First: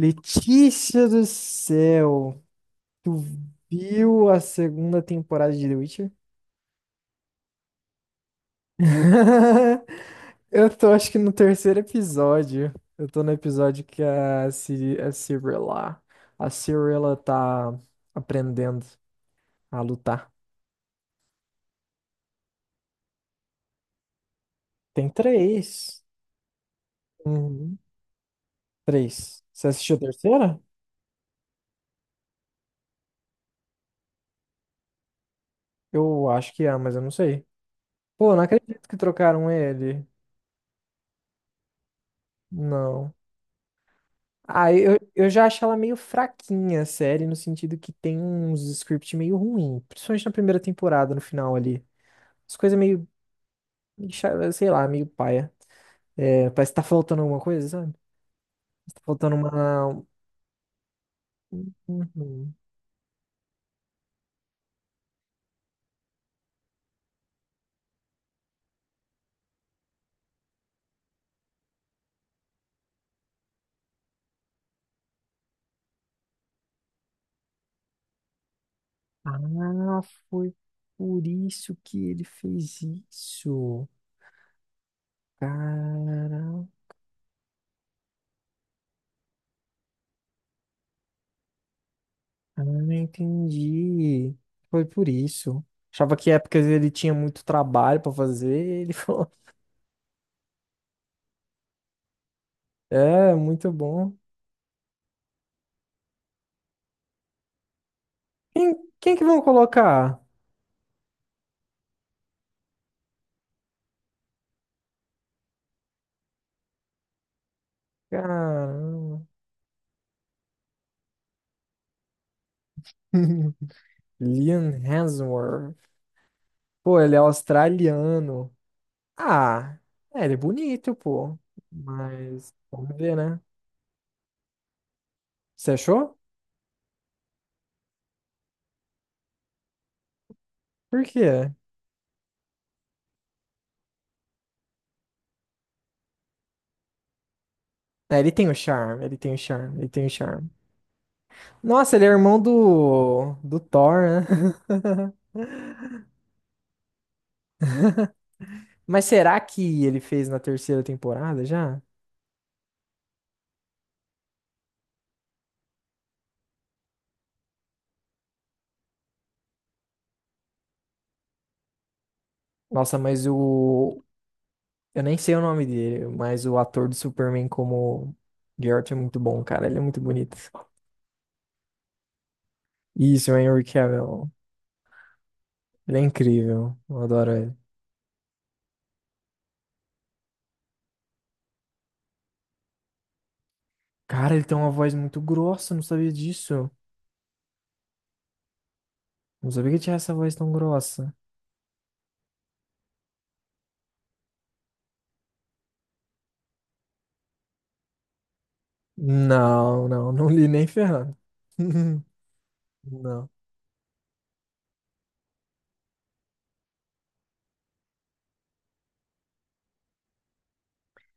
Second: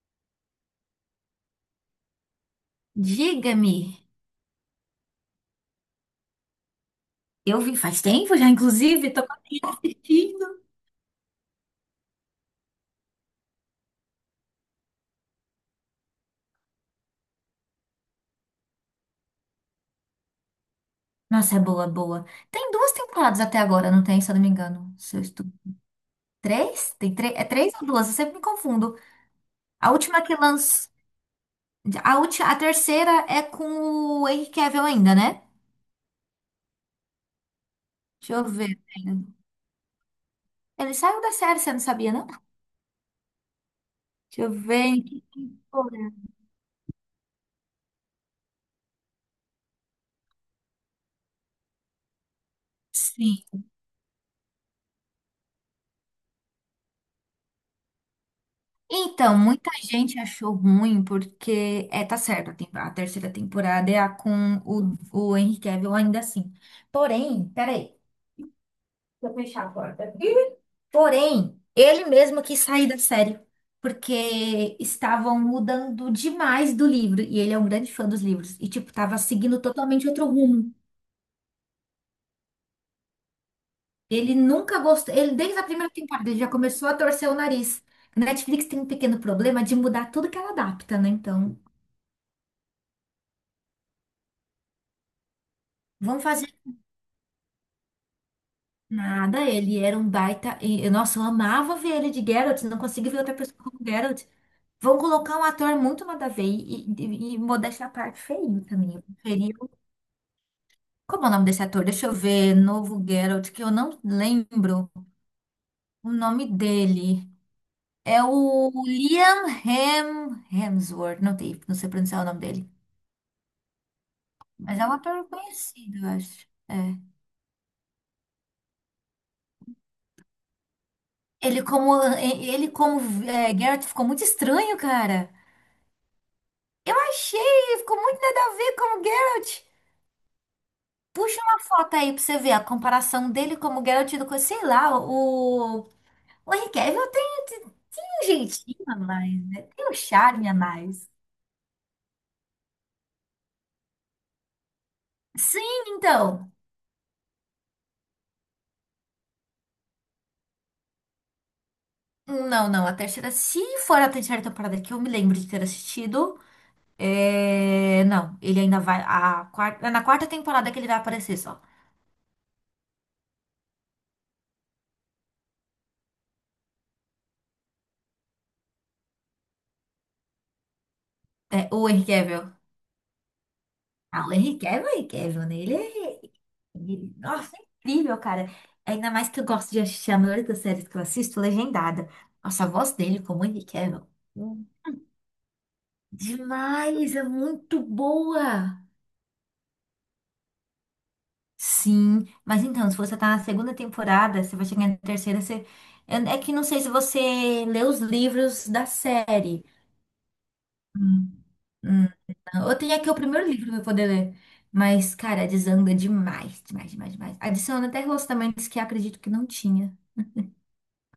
Letícia do céu, tu Diga-me, viu a segunda temporada de The Witcher? eu vi faz tempo já, inclusive, tô curtindo. Eu tô, acho que no terceiro episódio. Eu tô no episódio que a, Ciri, a Cirilla, tá aprendendo a lutar. Nossa, é boa, boa. Tem duas temporadas até agora, não tem, se eu não me engano. Tem Se eu estou... três. Três? Tem três? É três Uhum. ou duas? Eu sempre me confundo. Três. Você A assistiu a última que terceira? lança. A, a terceira é com o Henry Cavill ainda, né? Eu acho que é, mas eu não sei. Deixa Pô, não eu ver. acredito que trocaram ele. Ele saiu da série, você não sabia, não? Não. Deixa eu Ah, ver eu, em que. eu já acho ela meio fraquinha, a série, no sentido que tem uns script meio ruim, principalmente na primeira temporada, no final ali. As coisas meio, Sim. Sei lá, meio paia. É, parece que tá faltando alguma coisa, sabe? Tá faltando Então, muita uma. gente achou ruim porque é, tá certo, Uhum. A terceira temporada é a com o Henry Cavill ainda assim. Porém, peraí, deixa eu fechar a porta. Porém, ele mesmo quis sair da série porque estavam mudando demais do livro, e ele é um grande fã dos livros e tipo tava seguindo Ah, totalmente outro foi rumo. por isso que ele fez isso. Ele nunca gostou, ele desde a primeira temporada ele Cara, já começou a torcer o nariz. A Netflix tem um pequeno problema de mudar tudo que ela adapta, né? Então, ah, não entendi. Foi por isso. Achava vamos que fazer épocas ele tinha muito trabalho pra fazer, ele falou, nada, ele era um baita. Nossa, eu amava ver ele de Geralt, não consigo ver é, outra pessoa muito como bom. Geralt. Vão colocar um ator muito nada a ver e modéstia à parte feio Quem, também. Eu quem que vão preferia. colocar? Como é o nome desse ator? Deixa eu ver. Novo Geralt, que eu não lembro o nome dele. É o Caramba. Liam Hemsworth, não, tem, não sei pronunciar o nome dele. Mas Liam é um ator Hemsworth. conhecido, eu acho. Pô, É. ele é australiano. Ah, é, ele é bonito, pô. Ele como, Mas, ele vamos como ver, né? é, Geralt ficou muito estranho, cara. Você achou? Eu achei, ficou muito nada a ver como Geralt. Por Puxa quê? uma foto aí pra você ver a comparação dele como Geralt do que, sei lá, o. O Henry Cavill tem, tem É, um ele tem o jeitinho a charme, ele mais, tem o né? charme, ele Tem um tem o charme charme. a mais. Nossa, ele é irmão do Thor, né? Sim, então. Mas será que ele fez na terceira temporada já? Não, não, a terceira, se for a terceira temporada que eu me lembro de ter assistido, é... não, ele ainda vai. A quarta, é na quarta temporada que ele vai aparecer só. Nossa, eu nem sei o nome dele, mas o ator do Superman como Garrett é muito bom, cara. Ele é muito bonito. É, o Henry Cavill. Isso, o Henry Ah, Cavill. o Henry Cavill, é o Henry Cavill, né? Ele Ele é é. incrível. Eu E, adoro nossa, ele. é incrível, cara. Ainda mais que eu gosto de assistir a maioria das séries que eu assisto legendada. Nossa, a voz dele, como ele quer, meu. Cara, ele tem Hum, uma voz muito grossa, eu não sabia disso. Demais, é muito boa. Não sabia que tinha essa voz tão grossa. Sim, mas então, se você tá na segunda temporada, você vai chegar na terceira, você... É que não sei se você lê os livros da série. Não, não, não li nem ferrando. Hum. Hum, não. Eu tenho aqui o Não. primeiro livro pra eu poder ler. Mas, cara, desanda demais, demais, demais, demais. Adiciona até relacionamentos que eu acredito que não tinha.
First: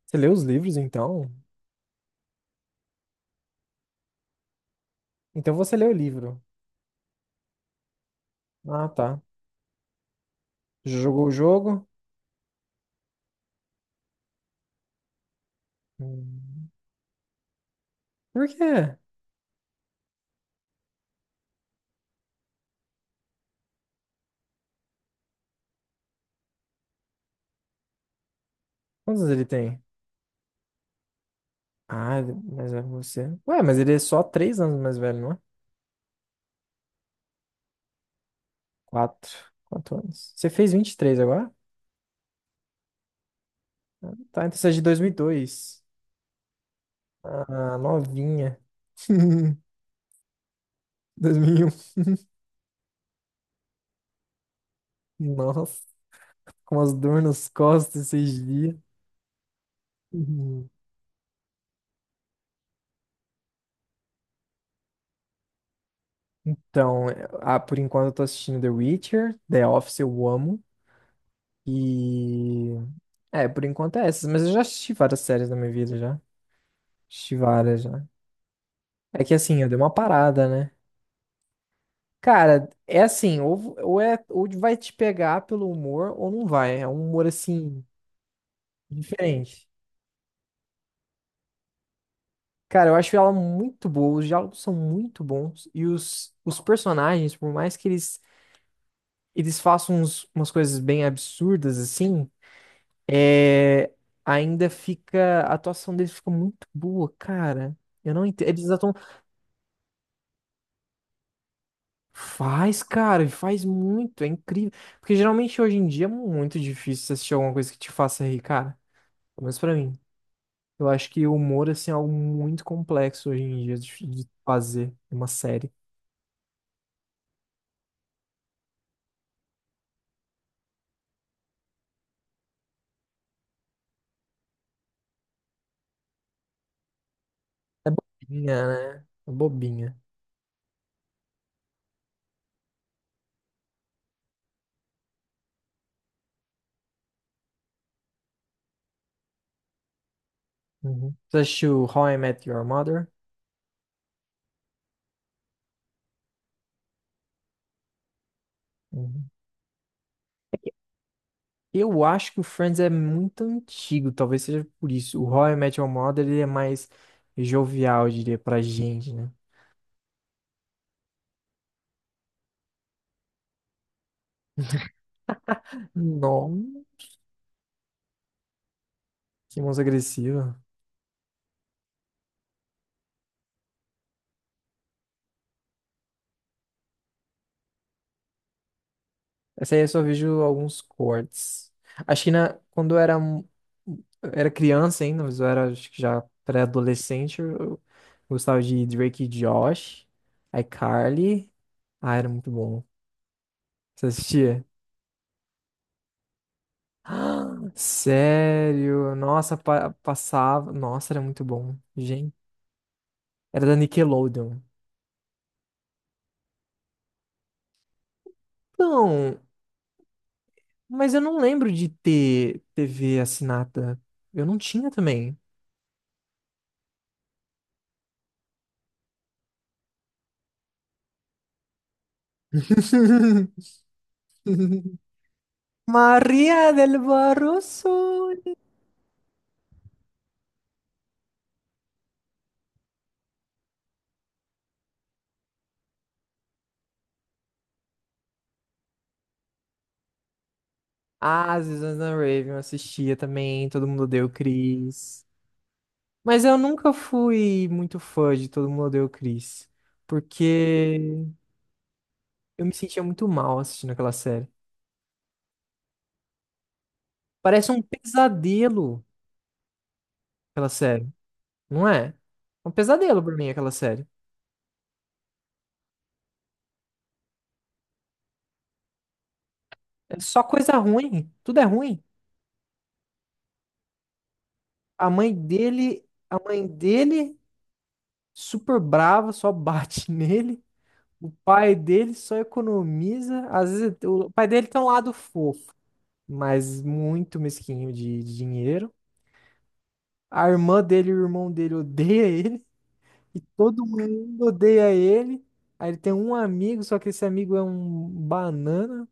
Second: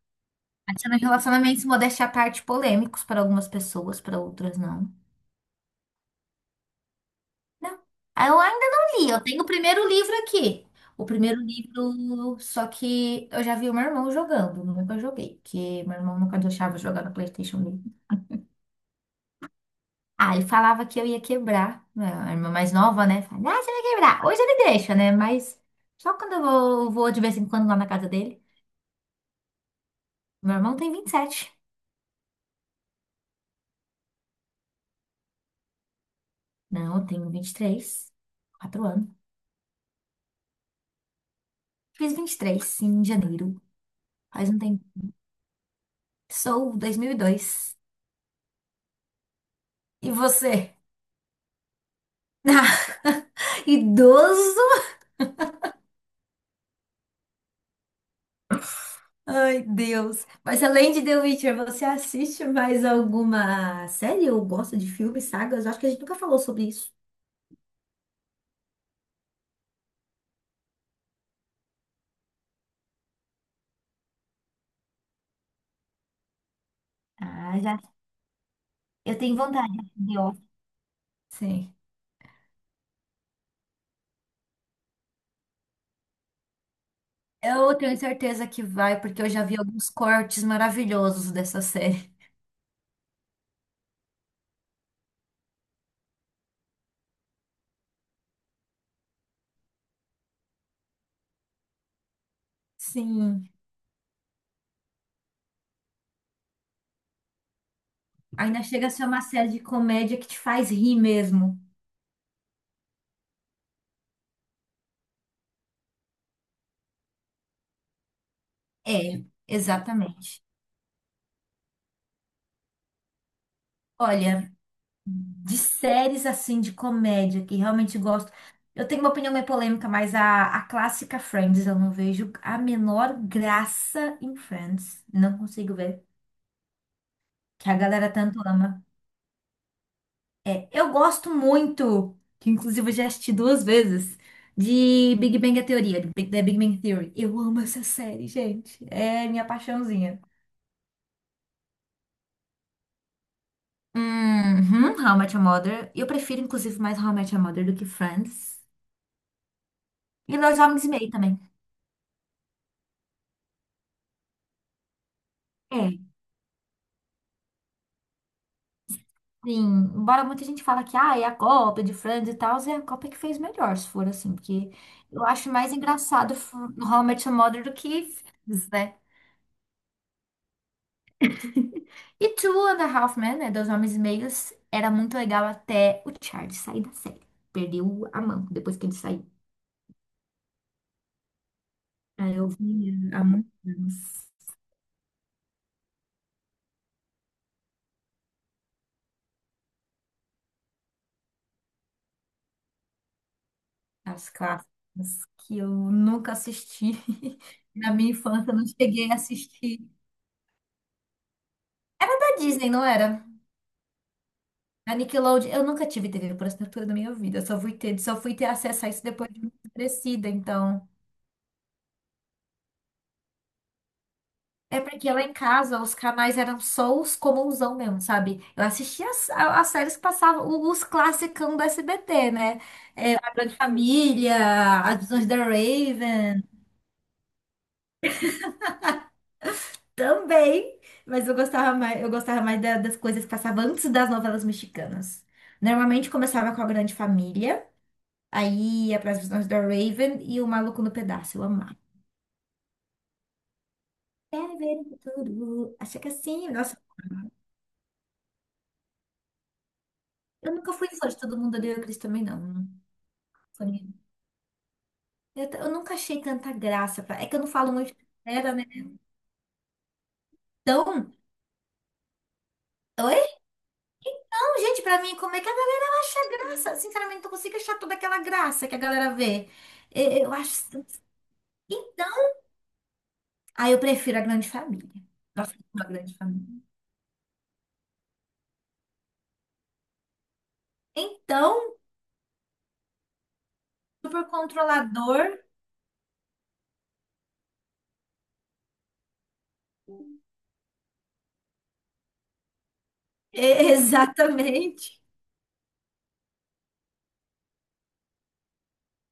Você leu os livros, Adicionando então? relacionamentos modéstia à parte polêmicos para algumas pessoas, para outras não. Então você leu o livro. Não. Ah, eu ainda Ah, não li, tá. eu tenho o primeiro livro aqui. Já O jogou o primeiro jogo? livro, só que eu já vi o meu irmão jogando, nunca joguei, porque meu irmão nunca Hum. deixava eu jogar no PlayStation dele. Por quê? Ah, ele falava que eu ia quebrar, né, a irmã mais nova, né? Falava, ah, você vai quebrar. Hoje ele deixa, né? Mas só quando eu vou de vez em quando lá na casa dele. Quantos anos ele tem? Meu irmão tem 27. Ah, ele é mais velho que você. Ué, mas ele é só 3 anos mais velho, não é? Não, eu tenho 23 4 anos. Quatro. 4 anos. Você fez 23 agora? Fiz 23 em janeiro. Tá, Faz então um você é de tempo. 2002. Sou 2002. Ah, novinha. E você? 2001. Idoso? Nossa, com as dor nas costas esses dias. Ai, Deus. Mas Uhum. além de The Witcher, você assiste mais alguma série ou gosta de filmes, sagas? Eu acho que a gente nunca falou sobre isso. Então, por enquanto eu tô assistindo The Witcher, The Office eu amo. E. É, por enquanto é essas, mas eu já assisti várias séries na minha vida já. Assisti Ah, já. várias já. Eu É que tenho assim, eu vontade dei uma de ó. parada, né? Sim. Cara, é assim, ou vai te pegar pelo humor ou não vai. É um humor Eu assim. tenho certeza que vai, porque eu já vi Diferente. alguns cortes maravilhosos dessa série. Cara, eu acho ela muito boa, os diálogos são muito bons e os personagens, por mais que eles façam umas coisas bem absurdas assim, Sim. é, ainda fica, a atuação deles fica muito boa, cara. Eu não entendo, Ainda eles chega a atuam, ser uma série de comédia que te faz rir mesmo. faz, cara, e faz muito, é incrível. Porque geralmente hoje em dia é muito difícil você assistir alguma coisa que te faça rir, cara. É, Pelo menos pra mim. exatamente. Eu acho que o humor, assim, é algo muito complexo hoje em dia de Olha, fazer uma de série. séries assim de comédia que realmente gosto. Eu tenho uma opinião meio polêmica, mas a clássica Friends, eu não vejo a menor graça em Friends. Não consigo ver. Que a É galera tanto bobinha, ama. né? É bobinha. É, eu gosto muito, que inclusive eu já assisti duas vezes, de Big Bang Theory, de The Big Bang Theory. Eu amo essa série, gente. É minha paixãozinha. Uhum. Você assistiu How I Met Your Mother? Uhum, How I Met Your Mother. Eu prefiro, inclusive, mais How I Met Your Mother do que Friends. Uhum. E Dois Homens e Meio também. Eu acho que o Friends é muito antigo, talvez seja por isso. O How I Met Your Mother ele é mais jovial, eu diria, pra gente, né? Sim, embora muita gente fala que ah, é a Copa de Friends e tal, é a Copa que fez melhor, se for assim, porque eu acho mais engraçado Não, How I Met Your Mother do que Friends, né? que música agressiva. E Two and a Half Men, né, Dois Homens e Meios, era muito legal até o Charlie sair da série. Perdeu a mão depois que ele saiu. Essa aí eu só vejo alguns cortes. Acho que Aí eu na, vi quando eu era, há muitos anos era criança ainda, mas eu era acho que já pré-adolescente, eu gostava de Drake e Josh, iCarly. Ah, era muito bom. Você as assistia? clássicas que eu nunca assisti. Ah, Na minha infância eu não cheguei sério? a Nossa, assistir. Passava. Nossa, era muito bom. Era Gente, da Disney, não era? era da Nickelodeon. A Nickelodeon, eu nunca tive TV por assinatura na minha vida. Eu só fui ter acesso a isso depois Não, de muito crescida, então. mas eu não lembro de ter TV assinada. Eu não É tinha porque lá em também. casa os canais eram só os comunsão mesmo, sabe? Eu assistia as, as séries que passavam, os classicão do SBT, né? A Grande Família, As Visões da Raven, Maria del Barroso. também. Mas eu gostava mais das coisas que passavam antes das novelas mexicanas. Normalmente começava com a Grande Família, aí ia para As Visões da Raven e o Maluco no Pedaço. Eu Ah, as amava. Visões da Raven eu assistia também. Todo mundo odeia o Quer ver Chris. tudo? Acha que Mas assim, eu nossa, nunca fui muito fã de Todo Mundo Odeia o Chris. eu nunca fui fã de Porque Todo Mundo Odeia o Chris também, não. eu Não me sentia muito mal foi minha. assistindo aquela série. Eu nunca achei tanta graça. É que eu não Parece falo um muito era, né? pesadelo aquela série, Então, não é? É um pesadelo oi? pra mim aquela série. Não, gente, pra mim, como é que a galera acha graça? Sinceramente, não consigo achar toda aquela graça que a galera vê. Eu, É eu só acho. coisa ruim, tudo é ruim. Então, aí eu prefiro a grande família. A mãe Nossa, eu amo a dele, grande a família. mãe dele super brava, só bate nele. O Então, pai dele só economiza. Às vezes super o pai dele tem um lado controlador. fofo, mas muito mesquinho de dinheiro. A irmã dele e o irmão dele odeia ele e E- todo mundo odeia Exatamente. ele. Aí ele tem um amigo, só que esse amigo é um banana.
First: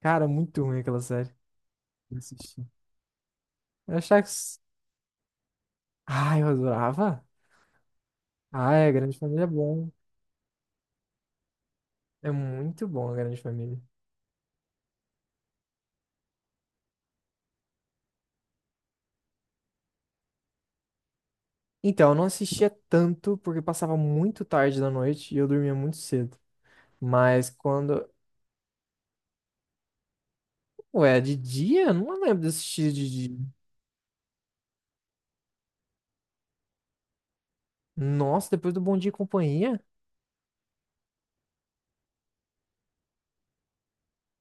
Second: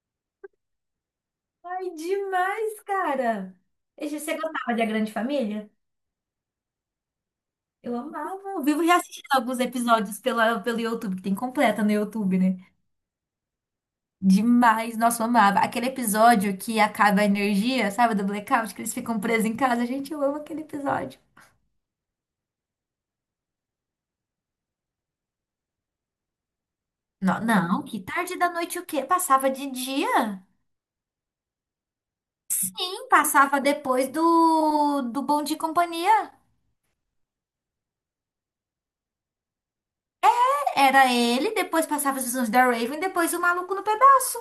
Cara, muito ruim aquela série. Ai, Eu assisti. demais, cara. Eu E achava que... você gostava de A Grande Família? Ah, eu adorava. Eu amava. Eu Ah, vivo é, Grande reassistindo Família é alguns bom. episódios pela, pelo YouTube, que tem completa no É YouTube, né? muito bom a Grande Família. Demais. Nossa, eu amava. Aquele episódio que acaba a energia, sabe, do blackout, que eles ficam presos em casa. Gente, eu amo aquele episódio. Então, eu não assistia tanto porque passava muito tarde da noite e eu dormia muito cedo. Não, Mas não, que quando... tarde da noite o quê? Passava de dia? Ué, é de dia? Eu não lembro de assistir Sim, de dia. passava depois do, do Bom Dia e Companhia. Nossa, depois do Bom Dia e Companhia? Era ele, depois passava as visões da Raven, depois o maluco no pedaço.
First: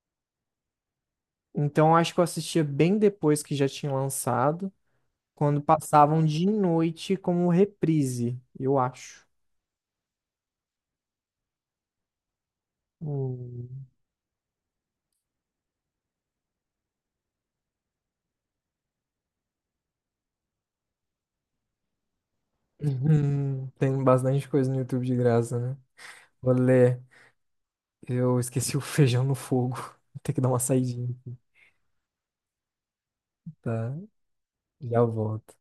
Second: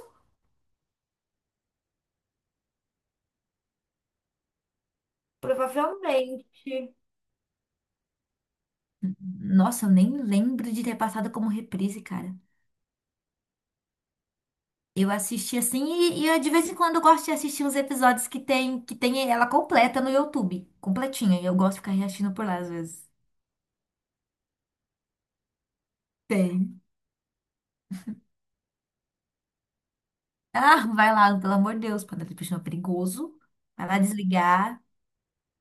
Então, eu acho que eu assistia bem depois que já tinha lançado, quando passavam de Provavelmente. noite como reprise, eu acho. Nossa, eu nem lembro de ter passado como reprise, cara. Hum. Eu assisti assim e de vez em quando eu gosto de assistir uns episódios que tem ela completa no YouTube, completinha. E eu gosto de ficar reassistindo por lá às vezes. Uhum. Tem bastante coisa no YouTube de graça, né? Tem. Olê, eu esqueci o feijão no fogo. Vou ter que dar uma Ah, saidinha, vai aqui, lá, pelo amor de Deus, para dar é perigoso. Vai tá? lá desligar. Já volto.